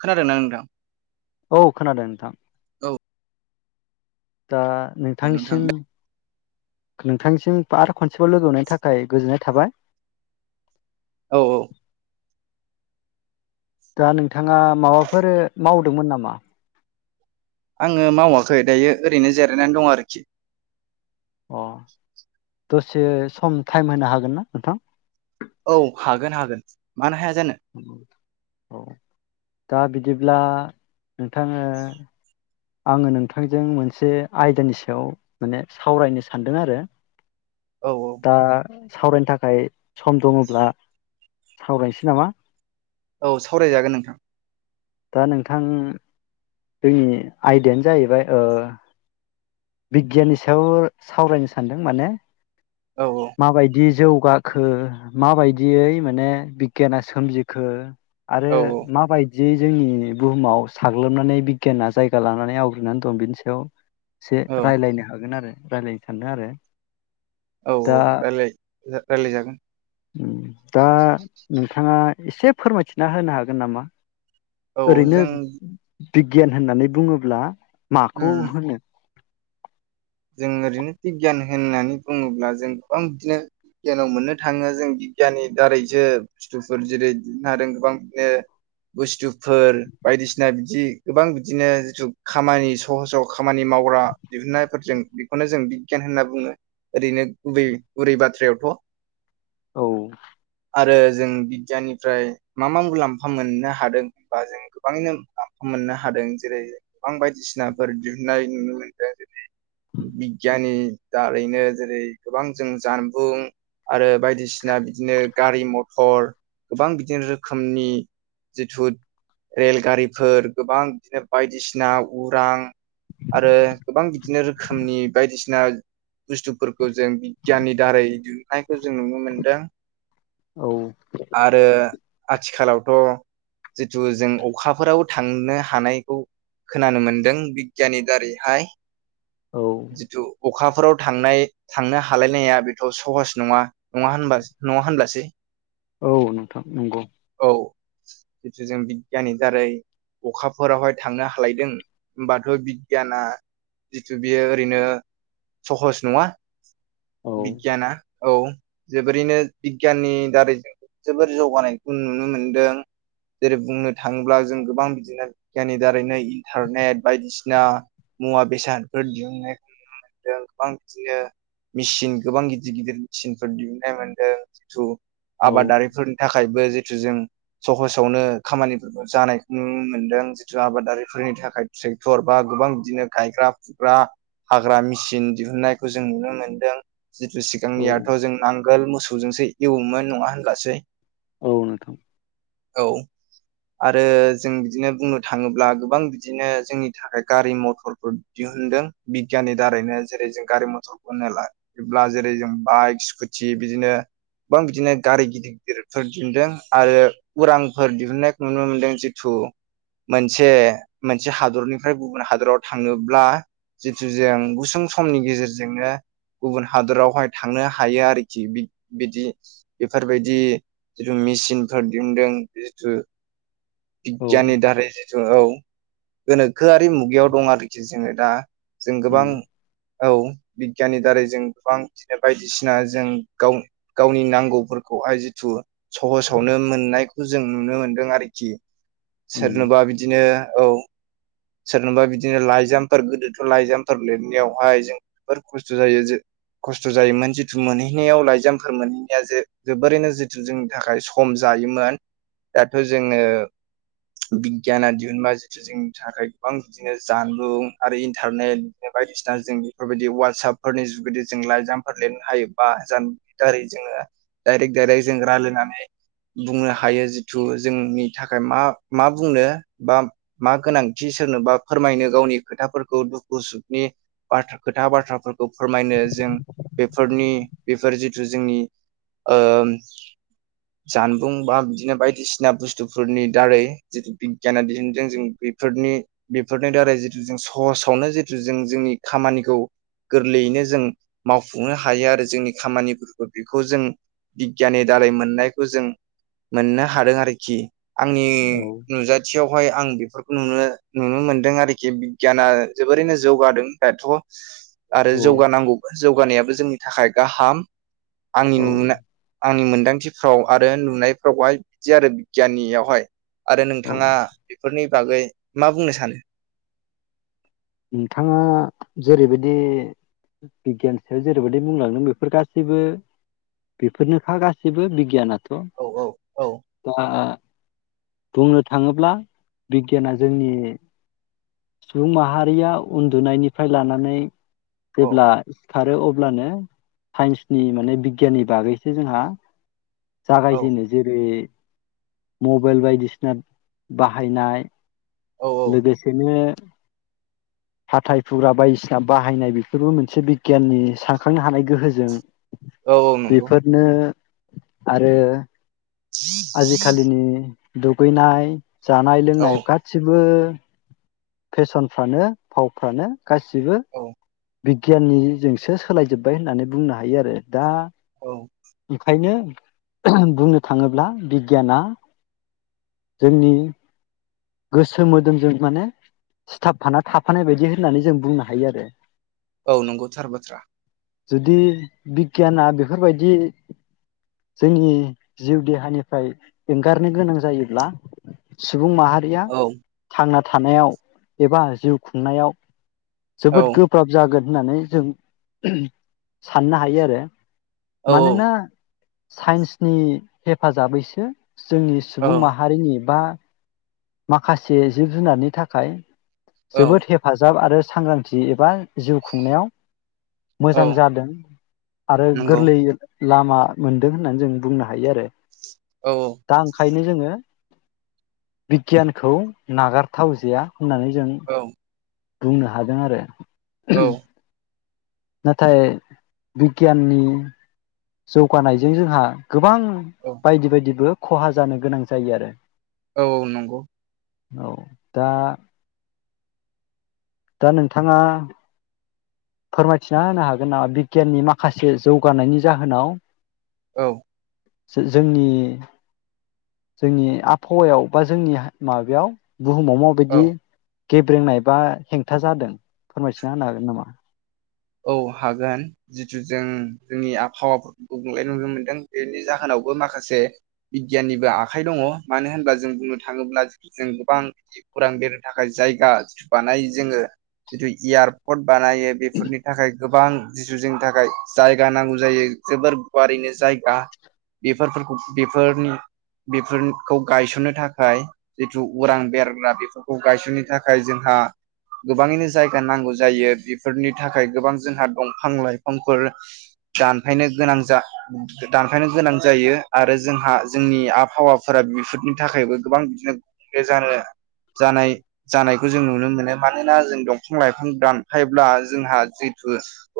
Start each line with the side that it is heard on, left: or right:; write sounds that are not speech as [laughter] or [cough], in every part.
right: खोनादों ना नोंथां
left: औ खोनादों नोंथां
right: औ
left: ओ
right: औ नोंथां
left: नोंथांनिसिम नोंथांसिम आरो खनसेबाव लोगो हमनायनि थाखाय गोजोननाय थाबाय
right: औ औ
left: दा नोंथाङा माबाफोर मावदोंमोन नामा
right: आङो मावाखै दायो ओरैनो जिरायनानै दं आरोखि
left: अ दसे सम टाइम होनो हागोन ना नोंथां
right: औ हागोन हागोन मानो हाया जा
left: औ दा बिदिब्ला नोंथां ओ आङो नोंथांजों मोनसे आयदानि सायाव माने सावरायनो सानदों आरो
right: औ
left: दा सावरायनो थाखाय सम दङब्ला सावरायनोसै नामा
right: औ सावरायजागोन नोंथां
left: दा नोंथां जोंनि आयदायानो जाहैबाय ओ बिगियाननि सायाव सावरायनो सानदों माने
right: औ
left: माबायदि जौगाखो माबायदियै माने बिगियाना सोमजिखो आरो
right: औ
left: माबायदि जि जोंनि बुहुमाव साग्लोबनानै बिगियाना जायगा लानानै आवग्रिनानै दं बेनि सायाव एसे
right: औ
left: रायज्लायनो हागोन आरो रायलायनो सानदों आरो।
right: औ
left: दा
right: रायलाय रायलायजागोन
left: दा नोंथाङा एसे फोरमायथिना होनो हागोन नामा?
right: औ
left: ओरैनो
right: जों
left: बिगियान होननानै बुङोब्ला
right: उम
left: माखौ होनो?
right: जों ओरैनो बिगियान होननानै बुङोब्ला जों गोबां बिदिनो बिगियानाव मोननो थाङो जों बिगियाननि दारैसो बुस्थुफोर जेरै दिहुननो हादों गोबां बिदिनो बुस्थु फोर बायदिसिना बिद जिदि गोबां बिदिनो जिथु खामानि सहसाव खामानि मावग्रा दिहुननाय फोरजों बेखौनो जों बिगियान होनना बुङो ओरैनो गुबै गुरै बाथ्रायावथ'
left: औ।
right: आरो जों बिगियाननिफ्राय मा मा मुलाम्फा मोननो हादों होनबा जों गोबाङैनो मुलाम्फा मोननो हादों जेरै गोबां बायदिसिनाफोर दिहुनन्नाय नुनो मोन्दों जेरै बिगियानि दारैनो जेरै गोबां जों जानबुं आरो बायदिसिना बिदिनो गारि मथर गोबां बिदिनो रोखोमनि जिथु रेलगारिफोर गोबां बिदिनो बायदिसिना उरां आरो गोबां बि बिदिनो रोखोमनि बायदिसिना बुस्थुफोरखौ जों बिगियाननि दारै दिहुननायखौ जों नुनो मोन्दों।
left: औ
right: आथिखालावथ' जिथु जों अखाफोराव थांनो हानायखौ खोनानो मोनदों बिगियाननि दारैहाय
left: औ
right: जिथु अखा अखफोराव थांनाय थांनो हालायनाया बेथ' सहस नङा नङा होनब नङा होनब्लासै।
left: औ नोंथां नंगौ।
right: ओ जिथु जों बिगियाननि दारै अखाफोरावहाय थांनो हालायदों हबाथ' बिगियाना जिथु बियो ओरैनो सहस नङा।
left: औ
right: बिगियाना औ जोबोरैनो बिगियाननि दारै जोबोर जौगानायखौ नुनो मोनदों जेरै बुंनो थाङोब्ला जों गोबां बिदिनो बिगियाननि दारैनो इन्टारनेट बायदिसिना मुवा बेसादफोर दिहुननायखौ नुनो मोनदों गोबां बिदिनो मेचिन गोबां गिदिर गिदिर मेसिनफोर दिहुननाय मोनदों जिथु
left: औ
right: आबादारिफोरनि थाखाय। जिथु जों सहसावनो खामानि जानाय नुनो मोनदों जिथु आबादारिफोरनि थाखाय ट्रेक्टर बा गोबां बिदिनो गायग्रा फुग्रा हाग्रा मेसिन दिहुनन्नायखौ जों नुनो मोनदों। जिथु
left: औ
right: सिगांनियाथ' जों नांगोल मुस मोसौ जोंसो एवोमोन नङा होनब्लासै।
left: औ नोंथां।
right: औ आरो जों बिदिनो बुंनो थाङोब्ला गोबां बिदिनो जोंनि थाखाय गारि मथर बो दिहुनदों बिगियाननि दारैनो जेरै जों गारि मथरखौ होनो ला बेब्ला जेरै जों बाइक स्कुटि बिदिनो गोबां बिदिनो गारि गिदिर गिदिरफोर दिहुनदों आरो उरांफोर दिहुननायखौ नुनो मोनदों जिथु मोनसे मोनसे हादरनिफ्राय गुबुन हादर थाङोब्ला जितु जों गुसुं समनि गेजेरजोंनो गुबुन हादरावहाय थांनो हायो आरोखि बिदि बेफोरबायदि जिथु मेचिनफोर दिहुनदों जिथु
left: औ
right: बिगियाननि दारै जिथु औ। गोनोखोआरि मुगायाव दं आरो खोथि जोङो दा। जों
left: उम
right: गोबां औ बिगियाननि दारै जों गोबां बिदिनो बायदिसिना जों गाव गावनि नांगौफोरखौहाय जिथु सहसावनो मोननायखौ जों नुनो मोनदों आरोखि
left: उम
right: सोरनोबा बिदिनो औ सोरनोबा बिदिनो बिदिनो लाइजामफोर गोदोथ' लाइजामफोर लिरनायावहाय जों जोबोर खस्थ' जायो खस्थ' जायोमोन जिथु मोनहैनायाव लाइजामफोर मोनहैनाया जे जोबोरैनो जिथु जोंनि थाखाय सम जायोमोन दाथ' जोङो बिगियाना दिहुनबा जिथु जोंनि थाखाय गोबां बिदिनो जानबुं आरो इन्टारनेट बायदिसिना जों बेफोरबायदि ववाटसपफोरनि जुगदि जों लाइजामफोर लिरनो हायो बा जानबुंनि दारै जोङो दडायरेक दायरेक्ट जों रायलायनानै बुंनो हायो जिथु जोंनि थाखाय मा मा बुंनो बा मा गोनांथि सोरनोबा फोरमायनो गावनि खोथाफोरखौ दुखु सुखनि ब्रा खोथा बाथ्राफोरखौ फोरमायनो जों बेफोरनि बेफोर जिथु जोंनि जानबुं बा बिदिनो बायदिसिना बुस्थुफोरनि दारै जिथु बिगियाना दिहन्दों जों बेफोरनि बेफोरनि दारै जिथु जों सहसावनो जितु जों जोंनि खामानिखौ गोरलैयैनो जों मावफुंनो हायो आरो जोंनि खामानिफोरखौ बेखौ जों बिगियाननि दारै मोननायखौ जों मोननो हादों आरोखि आंनि
left: औ
right: नुजाथियावहाय आं बे फोरखौ नुनो नुनो मोनदों आरोखि बिगियाना जोबोरैनो जौगादों दाथ' आरो
left: औ
right: जौगानांगौ जौगानायाबो जोंनि थाखाय गाहाम आंनि
left: औ
right: नु आंनि मोन मोनदांथिफ्राव आरो नुनायफ्रावहाय बिदि आरो बिगियाननियावहाय आरो
left: औ
right: नोंथाङा बेफोरनि बागै मा बुंनो सानो?
left: नोंथाङा जेरैबायदि बिगियान सायाव जेरैबायदि बुंलांदों बेफोर गासैबो बेफोरनोखा गासैबो बिगियान थ
right: औ औ औ
left: [inaudible] आ बुंनो थाङोब्ला बिगियाना जोंनि सुबुं माहारि रिया उन्दुनायनिफ्राय लानानै
right: औ
left: जेब्ला सिखारो अब्लानो साइन्सनि माने बिगियाननि बागैसो जोंहा
right: औ
left: जागायजेनो जेरै मबाइल बायदिसिना बाहायनाय लोगोसेनो [inaudible] हाथाय फुग्रा बायदिसिना बाहायनाय बेफोरबो मोनसे बिगियाननि सानखांनो हानाय गोहोजों
right: औ नंगौ
left: बेफोरनो आरो आजिखालिनि दुगैनाय जानाय
right: औ
left: लोंनाय गासि बो फेसनफ्रानो फावफ्रानो गासिबो
right: औ
left: बिगियाननिजोंसो सोलायजोबबाय होननानै बुंनो हायो आरो दा
right: औ
left: ओंखायनो बुंनो थाङोब्ला बिगियाना जोंनि गोसो मोदोमजों माने सिथाबफाना थाफानाय बायदि होननानै जों बुंनो हायो आरो
right: औ नंगौ थार बाथ्रा
left: जुदि बिगियाना बेफोरबायदि जोंनि जिउ देहानिफ्राय एंगारनो गोनां जायोब्ला सुबुं माहारि ओया
right: औ
left: थांना थानायाव एबा जिउ खुंनायाव
right: औ
left: जोबोद गोब्राब जागोन होननानै जों साननो हायो आरो
right: औ
left: मानोना साइन्सनि हेफाजाबैसो जोंनि
right: औ
left: सुबुं माहारिनि बा माखासे जिब जुनारनि थाखाय
right: औ
left: जोबोद हेफाजाब आरो सांग्रांथि एबा जिउ खुंनायाव
right: औ
left: मोजां जादों आरो
right: नंगौ
left: गोरलैयै लामा मोनदों होननानै जों बुंनो हायो आरो।
right: औ
left: दा ओंखायनो जोङो बिगियानखौ नागारथावजाया। होननानै जों
right: औ
left: बुंनो हादों आरो।
right: औ।
left: नाथाय बिगियाननि जौगानायजों जोंहा गोबां
right: औ
left: बायदि बायदिबो ख'हा जानो गोनां जायो आरो।
right: औ नंगौ।
left: औ दा दा नोंथाङा फोरमायथिना होनो हागोन नामा बिगियाननि माखासे जौगानायनि जाहोनाव
right: औ।
left: जोंनि जोंनि आबहावायाव बा जोंनि माबायाव बुहुमाव
right: औ
left: मावबायदि गेब्रेंनाय बा हेंथा जादों फोरमायथिना होनो हागोन नामा?
right: औ हागोन जिथु जों जोंनि आबहावाफोरखौ गुबुंले नुनो मोनदों बेनि जाहोनावबो माखासे बिगियाननिबो आखाइ दङ मानो होनब्ला जों बुंनो थाङोब्ला जों गोबां उरां बिरनो थाखाय जायगा बानायो जोङो जिथु एयारपर्ट बारायो बेफोरनि गोबां जिथु जोंनि थाखाय जायगा नांगौ जायो जोबोर गुवारैनो जायगा बेफोरखौ बेफोरनि बेफोरखौ गायसननो थाखाय जिथु उरां बिरग्रा बेफोरखौ गायसननो थाखाय जोंहा गोबाङैनो जायगा नांगौ जायो बेफोरनि थाखाय गोबां जोंहा दंफां लाइफांफोर दानफायनो गोनां दानफायनो गोनां जायो आरो जोंहा जोंनि आबहावाफोरा बेफोरनि थाखायबो गोबां बिदिनो जानाय जानायखौ जों नुनो मोनो मानोना जों दंफां लाइफां दानफायब्ला जोंहा जिथु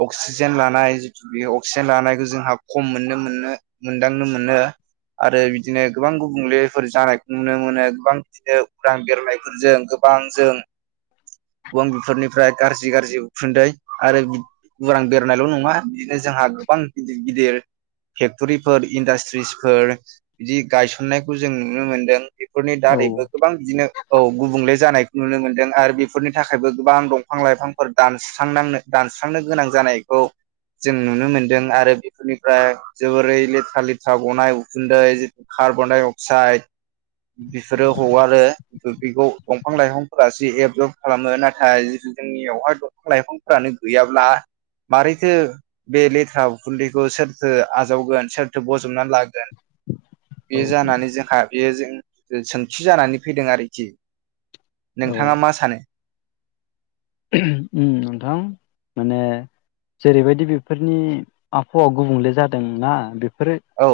right: अक्सिजेन लानाय जितु बे अक्सिजेन लानायखौ जोंहा खम मोननो मोनो मोनदांनो मोनो आरो बिदिनो गोबां गुबुंलेफोर जानायखौ नुनो मोनो गोबां बिदिनो उरां बिरनायफोरजों गोबां जों गोबां बेफोरनिफ्राय गाज्रि गाज्रि उखुन्दै आरो [unintelligible] बिदिनो जोंहा गोबां गिदिर गिदिर फेक्टरिफोर इन्डास्ट्रिसफोर बिदि गायसननायखौ जों नुनो मोनदों। बेफोरनि
left: औ
right: दारैबो गोबां बिदिनो औ गुबुंले जानाय नुनो मोनदों आरो बेफोरनि थाखायबो गोबां दंफां लाइफांफोर दानसुस्रांनांदों दानस्रांनो गोनां जानायखौ जों नुनो मोनदों आरो बेफोरनिफ्राय जोबोरै लेथ्रा लेथ्रा गनाय उखुन्दै जि कार्बन डाइ अक्साइद बेफोरो हगारो बेखौ दंफां लाइफांफोरासो एबजर्ब खालामो नाथाय जिथु जोंनियावहाय दंफां लाइफां फ्रानो गैयाब्ला मारैथो बे लेथ्रा उखुन्दैखौ सोरथो आजावगोन सोरथो बज बुथुमनानै लागोन
left: औ
right: बे जानानै जोंहा बे जों सोंथि जानानै फैदों आरोखि नोंथाङा मा सानो
left: ओम नोंथां माने जेरैबायदि बेफोरनि आबहावा गुबुंले जादों ना बेफ फोरो
right: औ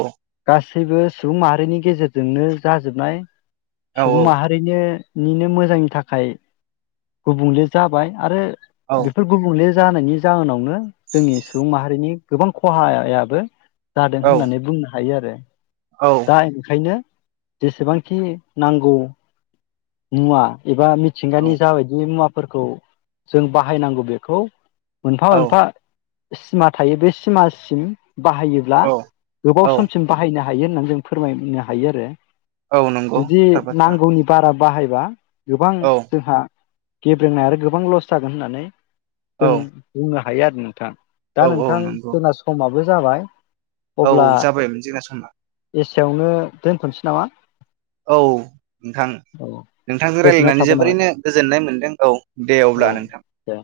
left: गास गासैबो सुबुं माहारिनि गेजेरजोंनो जाजोबनाय
right: औ
left: सुबुं माहारिनिनो निनो मोजांनि थाखाय गुबुंले जाबाय आरो
right: औ
left: बेफोर गुबुंले जानायनि जाहोनावनो जोंनि सुबुं माहारिनि गोबां खहायायाबो जादों
right: औ
left: होननानै बुंनो हायो आरो
right: औ
left: दा ओंखायनो जेसेबांखि नांगौ मुवा एबा मिथिंगानि जाबायदि मुवा फोरखौ जों बाहायनांगौ बेखौ मोनफा
right: औ
left: मोनफा सिमा थायो बे सिमासिम बाहायोब्ला
right: औ
left: गोबाव
right: औ
left: समसिम बाहायनो हा हायो होनना जों फोरमायनो हायो आरो
right: औ नंगौ
left: जुदि
right: थार बाथ्रा
left: नांगौनि बारा बाहायबा गोबां
right: औ
left: जोंहा गेब्रेंनाय आरो गोबां लस जागोन होननानै जों
right: औ
left: बुंनो हा हायो आरो नोंथां दा
right: औ औ
left: नोंथां
right: नंगौ
left: जोंना समाव बो जाबाय
right: औ जाबायमोन जोंना समा
left: यावनो दोनथ'नोसै नामा
right: औ नोंथां
left: औ
right: नोंथांजों
left: गोजोननाय
right: रायलायनानै
left: थाबाय नाबाय
right: जोबोरैनो गोजोननाय मोनदों औ दे
left: औ
right: अब्ला नोंथां।
left: दे